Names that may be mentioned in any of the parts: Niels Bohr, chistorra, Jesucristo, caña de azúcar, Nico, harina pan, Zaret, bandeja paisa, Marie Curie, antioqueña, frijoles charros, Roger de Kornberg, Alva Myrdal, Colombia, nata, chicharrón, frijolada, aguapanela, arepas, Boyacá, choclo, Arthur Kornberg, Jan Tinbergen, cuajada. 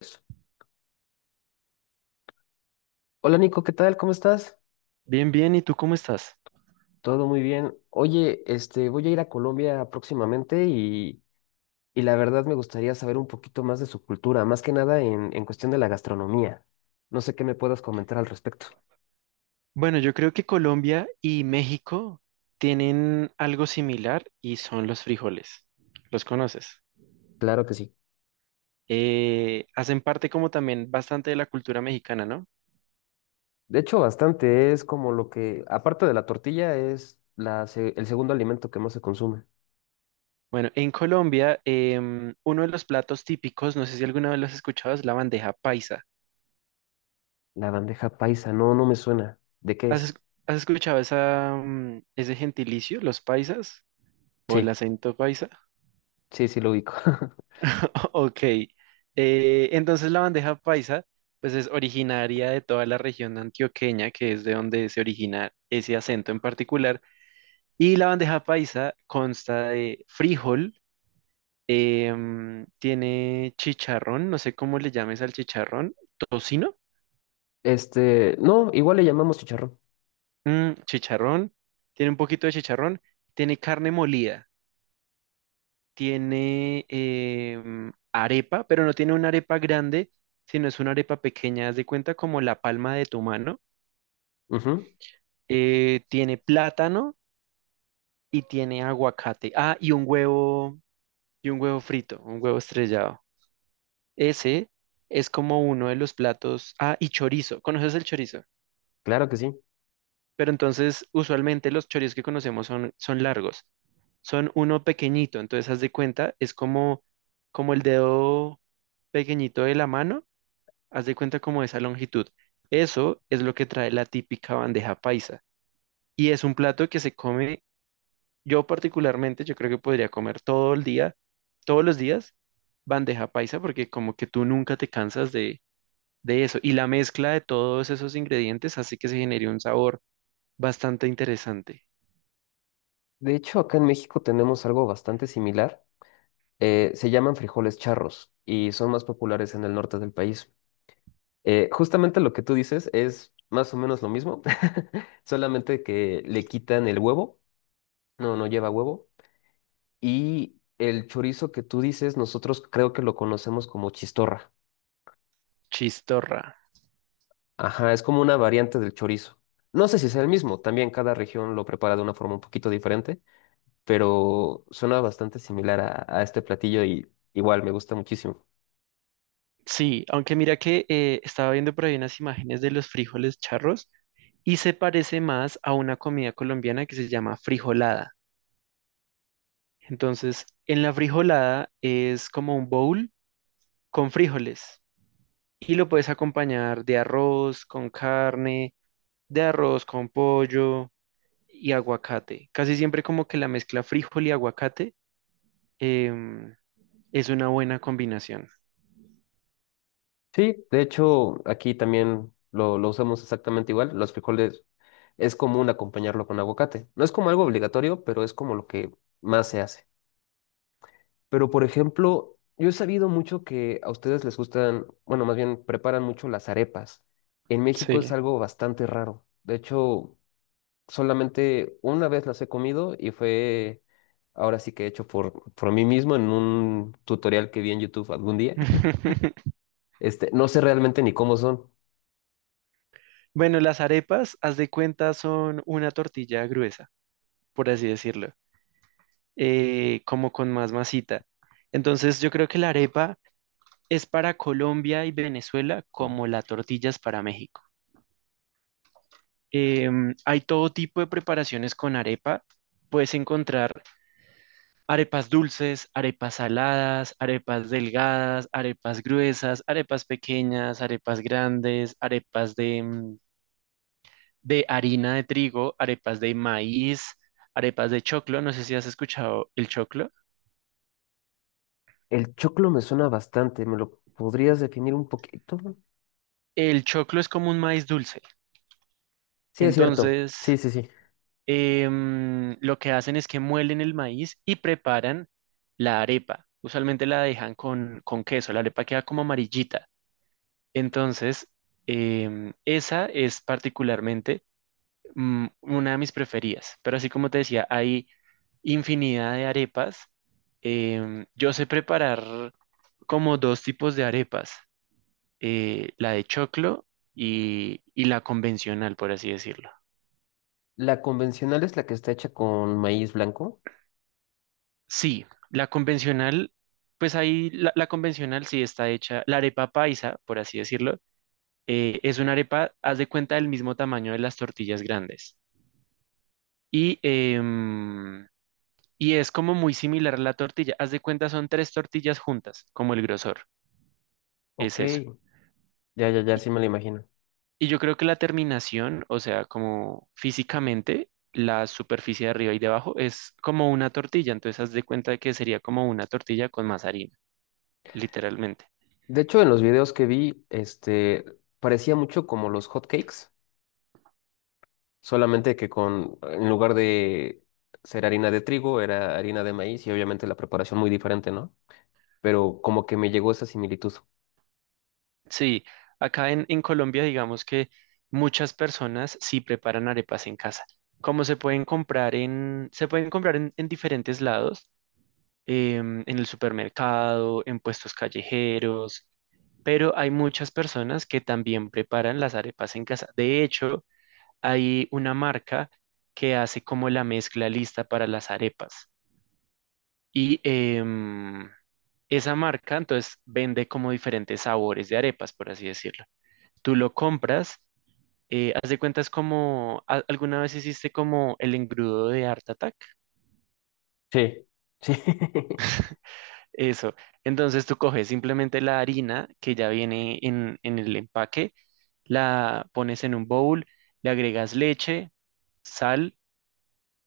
Eso. Hola Nico, ¿qué tal? ¿Cómo estás? Bien, bien, ¿y tú cómo estás? Todo muy bien. Oye, este, voy a ir a Colombia próximamente y la verdad me gustaría saber un poquito más de su cultura, más que nada en cuestión de la gastronomía. No sé qué me puedas comentar al respecto. Bueno, yo creo que Colombia y México tienen algo similar y son los frijoles. ¿Los conoces? Claro que sí. Hacen parte como también bastante de la cultura mexicana, ¿no? De hecho, bastante es como lo que, aparte de la tortilla, es el segundo alimento que más se consume. Bueno, en Colombia, uno de los platos típicos, no sé si alguna vez lo has escuchado, es la bandeja paisa. La bandeja paisa, no, no me suena. ¿De qué ¿Has, es- es? Has escuchado esa, ese gentilicio, los paisas o el Sí, acento paisa? sí, sí lo ubico. Ok, entonces la bandeja paisa pues es originaria de toda la región antioqueña, que es de donde se origina ese acento en particular. Y la bandeja paisa consta de frijol, tiene chicharrón, no sé cómo le llames al chicharrón, tocino, Este, no, igual le llamamos chicharrón. mm, chicharrón, tiene un poquito de chicharrón, tiene carne molida, tiene arepa, pero no tiene una arepa grande, sino es una arepa pequeña, haz de cuenta como la palma de tu mano. Ujú, Tiene plátano y tiene aguacate. Ah, y un huevo frito, un huevo estrellado. Ese es como uno de los platos. Ah, y chorizo. ¿Conoces el chorizo? claro que sí. Pero entonces, usualmente los chorizos que conocemos son largos. Son uno pequeñito, entonces haz de cuenta, como el dedo pequeñito de la mano, haz de cuenta como esa longitud. Eso es lo que trae la típica bandeja paisa. Y es un plato que se come. Yo particularmente, yo creo que podría comer todo el día, todos los días, bandeja paisa, porque como que tú nunca te cansas de eso. Y la mezcla de todos esos ingredientes hace que se genere un sabor bastante interesante. De hecho, acá en México tenemos algo bastante similar. Se llaman frijoles charros y son más populares en el norte del país. Justamente lo que tú dices es más o menos lo mismo, solamente que le quitan el huevo, no, no lleva huevo. Y el chorizo que tú dices, nosotros creo que lo conocemos como chistorra. Chistorra. Ajá, es como una variante del chorizo. No sé si sea el mismo, también cada región lo prepara de una forma un poquito diferente, pero suena bastante similar a este platillo y igual me gusta muchísimo. Sí, aunque mira que estaba viendo por ahí unas imágenes de los frijoles charros y se parece más a una comida colombiana que se llama frijolada. Entonces, en la frijolada es como un bowl con frijoles. Y lo puedes acompañar de arroz con carne, de arroz con pollo y aguacate. Casi siempre como que la mezcla frijol y aguacate em, es una buena combinación. Sí, de hecho, aquí también lo usamos exactamente igual. Los frijoles es común acompañarlo con aguacate. No es como algo obligatorio, pero es como lo que más se hace. Pero, por ejemplo, yo he sabido mucho que a ustedes les gustan, bueno, más bien preparan mucho las arepas. En México es Sí. algo bastante raro. De hecho, solamente una vez las he comido y fue ahora sí que hecho por mí mismo en un tutorial que vi en YouTube algún día. Este, no sé realmente ni cómo son. Bueno, las arepas, haz de cuenta, son una tortilla gruesa, por así decirlo. Como con más masita. Entonces yo creo que la arepa es para Colombia y Venezuela como la tortilla es para México. Em, hay todo tipo de preparaciones con arepa. Puedes encontrar arepas dulces, arepas saladas, arepas delgadas, arepas gruesas, arepas pequeñas, arepas grandes, arepas de harina de trigo, arepas de maíz, arepas de choclo. No sé si has escuchado el choclo. El choclo me suena bastante, ¿me lo podrías definir un poquito? El choclo es como un maíz dulce. Sí, es cierto. Entonces, Sí, sí, sí. Lo que hacen es que muelen el maíz y preparan la arepa. Usualmente la dejan con queso, la arepa queda como amarillita. Entonces, esa es particularmente una de mis preferidas. Pero así como te decía, hay infinidad de arepas. Em, yo sé preparar como dos tipos de arepas, la de choclo y la convencional, por así decirlo. La convencional es la que está hecha con maíz blanco. Sí, la convencional, pues ahí la convencional sí está hecha, la arepa paisa, por así decirlo, es una arepa, haz de cuenta, del mismo tamaño de las tortillas grandes. Y, y es como muy similar a la tortilla, haz de cuenta, son tres tortillas juntas, como el grosor, Ok, es eso. ya, ya, ya, Y, sí me la imagino. y yo creo que la terminación, o sea, como físicamente, la superficie de arriba y de abajo es como una tortilla, entonces haz de cuenta que sería como una tortilla con más harina, literalmente. De hecho, en los videos que vi, este, parecía mucho como los hot cakes, solamente que con, en lugar de ser harina de trigo, era harina de maíz y obviamente la preparación muy diferente, ¿no? Pero como que me llegó esa similitud. Sí, acá en Colombia digamos que muchas personas sí preparan arepas en casa. Como se pueden comprar en diferentes lados, en el supermercado, en puestos callejeros, pero hay muchas personas que también preparan las arepas en casa. De hecho, hay una marca que hace como la mezcla lista para las arepas. Y esa marca entonces vende como diferentes sabores de arepas, por así decirlo. Tú lo compras. Haz de cuenta es como, ¿alguna vez hiciste como el engrudo de Art Attack? Sí, sí. Eso. Entonces tú coges simplemente la harina que ya viene en el empaque, la pones en un bowl, le agregas leche, sal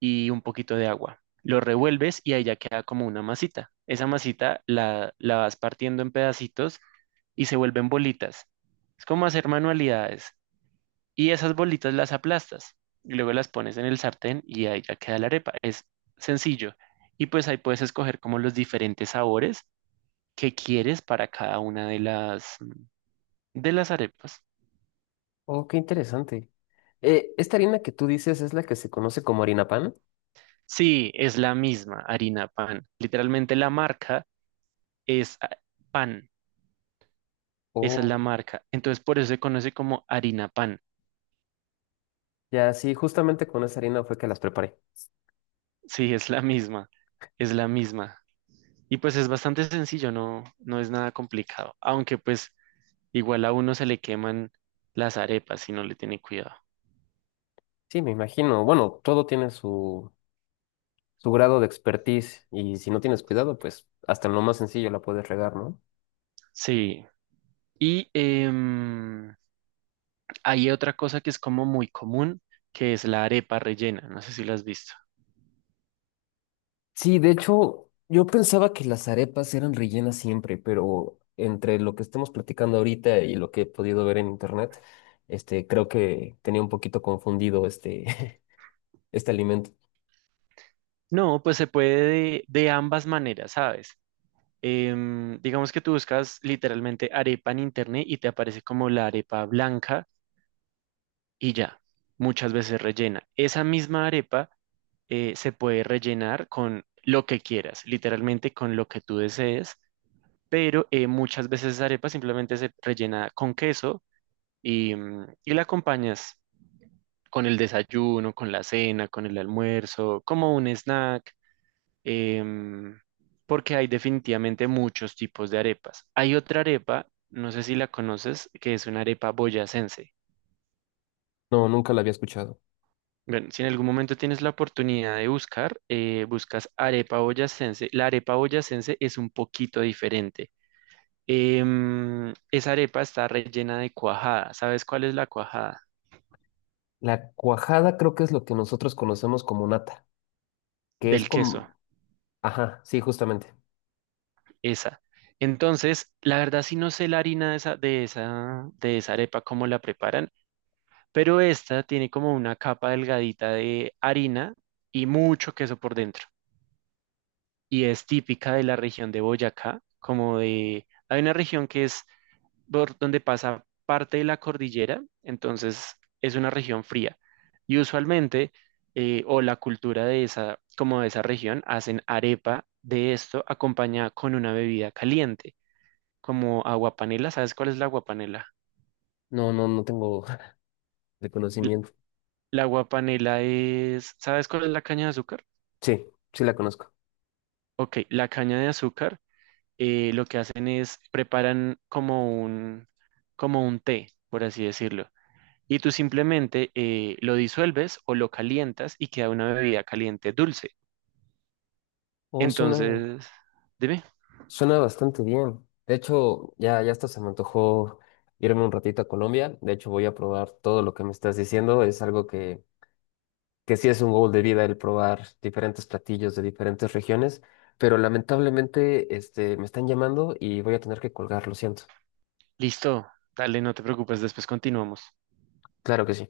y un poquito de agua. Lo revuelves y ahí ya queda como una masita. Esa masita la vas partiendo en pedacitos y se vuelven bolitas. Es como hacer manualidades. Y esas bolitas las aplastas y luego las pones en el sartén y ahí ya queda la arepa. Es sencillo. Y pues ahí puedes escoger como los diferentes sabores que quieres para cada una de las arepas. Oh, qué interesante. ¿Esta harina que tú dices es la que se conoce como harina pan? Sí, es la misma harina pan. Literalmente la marca es pan. Esa es la Oh, marca. Entonces por eso se conoce como harina pan. ya, sí, justamente con esa harina fue que las preparé. Sí, es la misma. Es la misma. Y pues es bastante sencillo, no, no es nada complicado. Aunque pues igual a uno se le queman las arepas si no le tiene cuidado. Sí, me imagino. Bueno, todo tiene su, su grado de expertise y si no tienes cuidado, pues hasta en lo más sencillo la puedes regar, ¿no? Sí. Y hay otra cosa que es como muy común, que es la arepa rellena. No sé si la has visto. Sí, de hecho, yo pensaba que las arepas eran rellenas siempre, pero entre lo que estamos platicando ahorita y lo que he podido ver en internet, este, creo que tenía un poquito confundido este, este alimento. No, pues se puede de ambas maneras, ¿sabes? Em, digamos que tú buscas literalmente arepa en internet y te aparece como la arepa blanca y ya, muchas veces rellena. Esa misma arepa se puede rellenar con lo que quieras, literalmente con lo que tú desees. Pero muchas veces esa arepa simplemente se rellena con queso y y la acompañas con el desayuno, con la cena, con el almuerzo, como un snack, em, porque hay definitivamente muchos tipos de arepas. Hay otra arepa, no sé si la conoces, que es una arepa boyacense. No, nunca la había escuchado. Bueno, si en algún momento tienes la oportunidad de buscar, buscas arepa boyacense. La arepa boyacense es un poquito diferente. Em, esa arepa está rellena de cuajada. ¿Sabes cuál es la cuajada? La cuajada creo que es lo que nosotros conocemos como nata, que es Del queso, como... Ajá, sí, justamente. esa. Entonces, la verdad sí no sé la harina de esa, de esa arepa, cómo la preparan, pero esta tiene como una capa delgadita de harina y mucho queso por dentro. Y es típica de la región de Boyacá, como de, hay una región que es por donde pasa parte de la cordillera, entonces es una región fría. Y usualmente, o la cultura de esa, como de esa región, hacen arepa de esto acompañada con una bebida caliente, como aguapanela. ¿Sabes cuál es la aguapanela? No, no, no tengo L- reconocimiento. La aguapanela es, ¿sabes cuál es la caña de azúcar? Sí, sí la conozco. Ok, la caña de azúcar lo que hacen es preparan como un té, por así decirlo. Y tú simplemente lo disuelves o lo calientas y queda una bebida caliente dulce. Oh, suena, Entonces, dime, suena bastante bien. De hecho, ya, ya hasta se me antojó irme un ratito a Colombia. De hecho, voy a probar todo lo que me estás diciendo. Es algo que sí es un goal de vida el probar diferentes platillos de diferentes regiones. Pero lamentablemente, este, me están llamando y voy a tener que colgar, lo siento. listo, dale, no te preocupes, después continuamos. Claro que sí.